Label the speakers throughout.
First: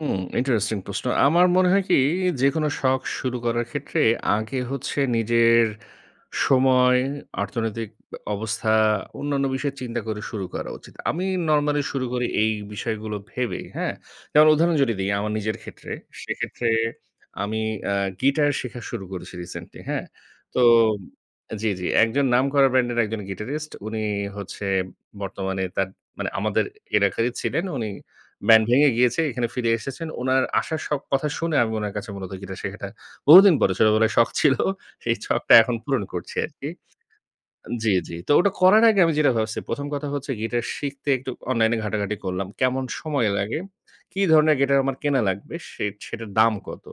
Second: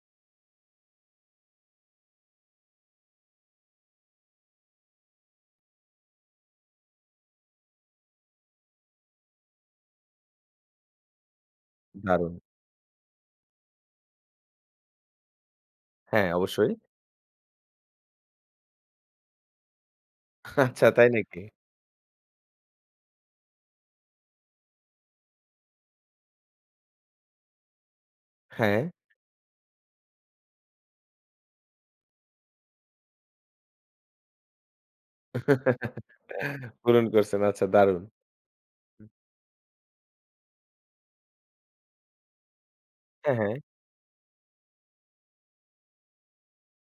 Speaker 1: হুম, interesting প্রশ্ন। আমার মনে হয় কী, যেকোনো শখ শুরু করার ক্ষেত্রে আগে হচ্ছে নিজের সময়, অর্থনৈতিক আ অবস্থা, অন্যান্য বিষয় চিন্তা করে শুরু করা উচিত। আমি নরমালি শুরু করি
Speaker 2: দারুণ।
Speaker 1: এই বিষয়গুলো ভেবেই। হ্যাঁ? তার উদাহরণ যদি দিই আমার নিজের ক্ষেত্রে,
Speaker 2: হ্যাঁ,
Speaker 1: সেক্ষেত্রে
Speaker 2: অবশ্যই।
Speaker 1: আমি অ্যা গিটার শেখা শুরু করেছি রিসেন্টলি। হ্যাঁ? তো
Speaker 2: আচ্ছা, তাই নাকি?
Speaker 1: জি, জি। একজন নাম করা ব্যান্ডের একজন গিটারিস্ট। উনি হচ্ছে বর্তমানে তার মানে আমাদের এলাকারই ছিলেন উনি ব্যান্ড
Speaker 2: হ্যাঁ।
Speaker 1: ভেঙে গিয়েছে এখানে ফিরে এসেছেন। উনার আসার কথা শুনে আমি উনার কাছে মূলত গিটার শেখাটা বহুদিন পরে ছোটবেলায় শখ ছিল, সেই ছকটা এখন পূরণ করছি আরকি।
Speaker 2: পূরণ করসেন আচ্ছা,
Speaker 1: আ জি,
Speaker 2: দারুণ
Speaker 1: জি। তো ওটা করার আগে
Speaker 2: হু।
Speaker 1: আমি যেটা ভাবসি, ১ম কথা হচ্ছে গিটার শিখতে একটু অনলাইনে ঘাটাঘাটি করলাম, কেমন সময়
Speaker 2: হ্যাঁ, হ্যাঁ।
Speaker 1: লাগে, কী ধরনের গিটার আমার কেনা লাগবে, সে সেটার দাম কত।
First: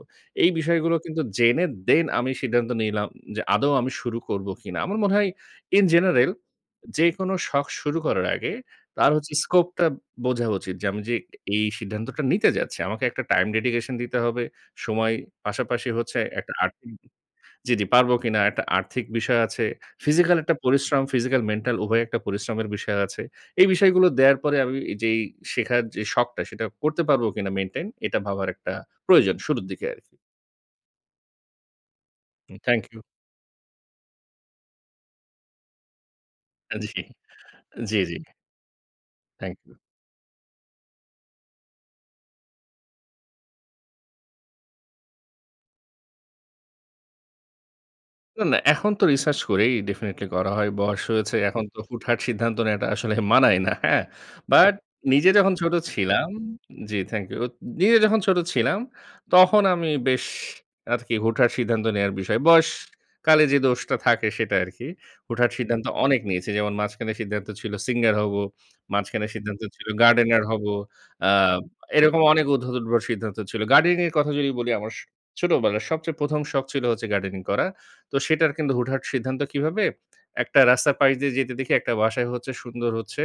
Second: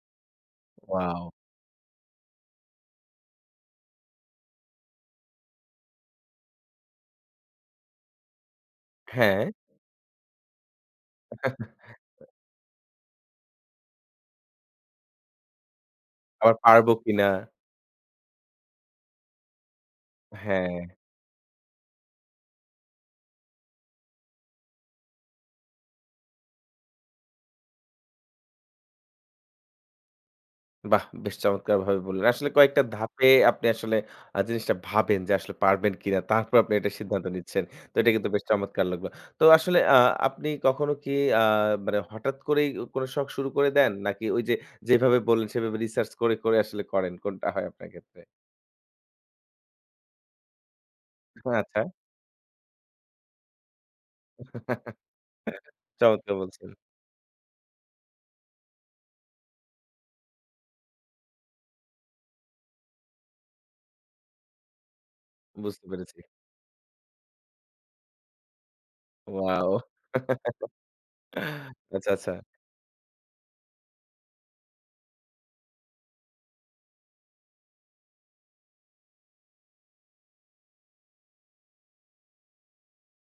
Speaker 1: এই বিষয়গুলো কিন্তু
Speaker 2: ওয়াও!
Speaker 1: জেনে then আমি সিদ্ধান্ত নিলাম যে আদৌ আমি শুরু করব কিনা। আমার মনে হয় in general যেকোনো শখ শুরু করার আগে তার হচ্ছে
Speaker 2: হ্যাঁ।
Speaker 1: স্কোপটা বোঝা উচিত যে আমি যে এই সিদ্ধান্তটা নিতে যাচ্ছি, আমাকে একটা টাইম ডেডিকেশন দিতে হবে, সময় পাশাপাশি হচ্ছে একটা
Speaker 2: আবার পারব
Speaker 1: আর্থিক
Speaker 2: কিনা?
Speaker 1: জি, জি, পারব কিনা, একটা আর্থিক বিষয় আছে। ফিজিক্যাল একটা
Speaker 2: হ্যাঁ।
Speaker 1: পরিশ্রম, ফিজিক্যাল-মেন্টাল উভয়ই একটা পরিশ্রমের বিষয় আছে। এই বিষয়গুলো দেয়ার পরে আমি যেই শেখার যে শখটা, সেটা করতে পারব কিনা মেইনটেইন, এটা ভাবার একটা প্রয়োজন শুরুর দিকে আরকি।
Speaker 2: বাহ! বেশ চমৎকারভাবে বললেন। আসলে
Speaker 1: হু থ্যাংক
Speaker 2: কয়েকটা
Speaker 1: ইউ।
Speaker 2: ধাপে আপনি আসলে আ জিনিসটা ভাবেন যে আসলে পারবেন কিনা তারপরে আপনি
Speaker 1: আ জি
Speaker 2: এটা সিদ্ধান্ত নিচ্ছেন তো
Speaker 1: জি,
Speaker 2: এটা
Speaker 1: জি।
Speaker 2: কিন্তু বেশ চমৎকার লাগল। তো
Speaker 1: থ্যাংক ইউ।
Speaker 2: আসলে আ আপনি কখনো কী আ মানে হঠাৎ করেই কোনো শখ শুরু করে দেন নাকি ওই যে যেভাবে বললেন, সেভাবে রিসার্চ করে, করে আসলে করেন? কোনটা হয় আপনার ক্ষেত্রে?
Speaker 1: না, না। এখন তো রিসার্চ করেই definitely করা হয় বয়স হয়েছে এখন তো
Speaker 2: আচ্ছা।
Speaker 1: হুটহাট সিদ্ধান্ত নেয়াটা আসলে মানায় না। হ্যাঁ? But নিজে যখন ছোট ছিলাম
Speaker 2: চমৎকার বলছেন।
Speaker 1: জি থ্যাংক ইউ নিজে যখন ছোট ছিলাম, তখন আমি বেশ আরকি হুটহাট সিদ্ধান্ত নেয়ার বিষয় বয়সকালে যে দোষটা থাকে সেটা আরকি। হুটহাট সিদ্ধান্ত
Speaker 2: বুঝতে
Speaker 1: অনেক
Speaker 2: পেরেছি।
Speaker 1: নিয়েছি যেমন, মাঝখানে সিদ্ধান্ত ছিল সিঙ্গার হব, মাঝখানে সিদ্ধান্ত
Speaker 2: ওয়াও!
Speaker 1: ছিল গার্ডেনার হব আ
Speaker 2: আচ্ছা,
Speaker 1: এরকম
Speaker 2: আচ্ছা।
Speaker 1: অনেক উদ্ভট, উদ্ভট সিদ্ধান্ত ছিল। গার্ডেনিং এর কথা যদি বলি, আমার স ছোটবেলার সবচেয়ে ১ম ছিল হচ্ছে গার্ডেনিং করা। তো সেটার কিন্তু হুটহাট সিদ্ধান্ত কীভাবে, একটা রাস্তার পাশ দিয়ে যেতে দেখি একটা বাসায় হচ্ছে সুন্দর হচ্ছে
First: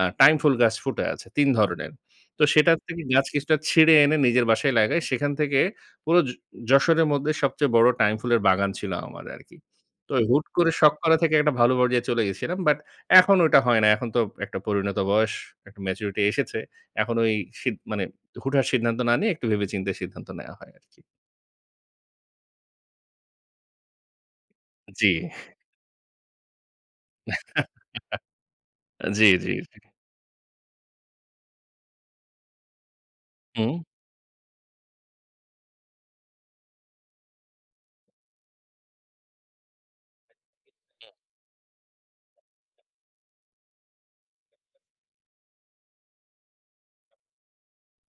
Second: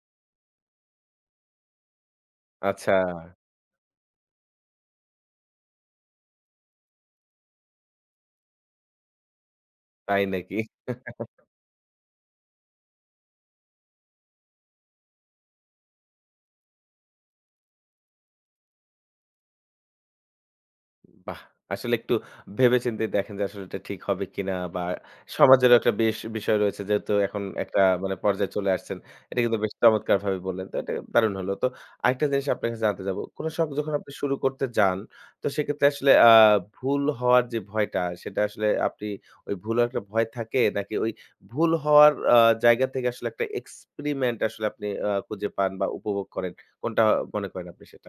Speaker 1: আ টাইম ফুল গাছ ফুটে আছে ৩ ধরনের। তো সেটার থেকে গাছ
Speaker 2: আচ্ছা।
Speaker 1: কিছুটা ছিঁড়ে এনে নিজের বাসায় লাগাই সেখান থেকে পুরো য যশোরের মধ্যে সবচেয়ে বড় টাইম ফুলের বাগান ছিল আমার আরকি। তো
Speaker 2: তাই
Speaker 1: হুট
Speaker 2: নাকি?
Speaker 1: করে শখ করা থেকে একটা ভালো পর্যায়ে চলে গেছিলাম। But এখন ওটা হয় না এখন তো একটা পরিণত বয়স, একটা ম্যাচুরিটি এসেছে। এখন ওই সিদ মানে হুটহাট সিদ্ধান্ত না নিয়ে একটু ভেবে-চিন্তে সিদ্ধান্ত নেয়া হয় আরকি।
Speaker 2: বাহ! আসলে একটু ভেবে-চিন্তেই দেখেন যে আসলে এটা ঠিক হবে কিনা বা
Speaker 1: জি।
Speaker 2: সমাজেরও একটা বেশ বিষয় রয়েছে, যেহেতু এখন একটা মানে পর্যায়ে চলে আসছেন
Speaker 1: জি,
Speaker 2: এটা
Speaker 1: জি,
Speaker 2: কিন্তু বেশ
Speaker 1: জি।
Speaker 2: চমৎকারভাবেই বললেন তো এটা দারুণ হলো তো আরেকটা জিনিস আপনার কাছে জানতে যাব। কোনো শখ
Speaker 1: হু।
Speaker 2: যখন আপনি শুরু করতে যান, তো সেক্ষেত্রে আসলে আ ভুল হওয়ার যে ভয়টা, সেটা আসলে আপনি ওই ভুলের একটা ভয় থাকে নাকি
Speaker 1: হু।
Speaker 2: ওই ভুল হওয়ার আ জায়গা থেকে আসলে একটা এক্সপেরিমেন্ট আসলে আপনি আ খুঁজে পান বা উপভোগ করেন? কোনটা মনে করেন আপনি সেটা?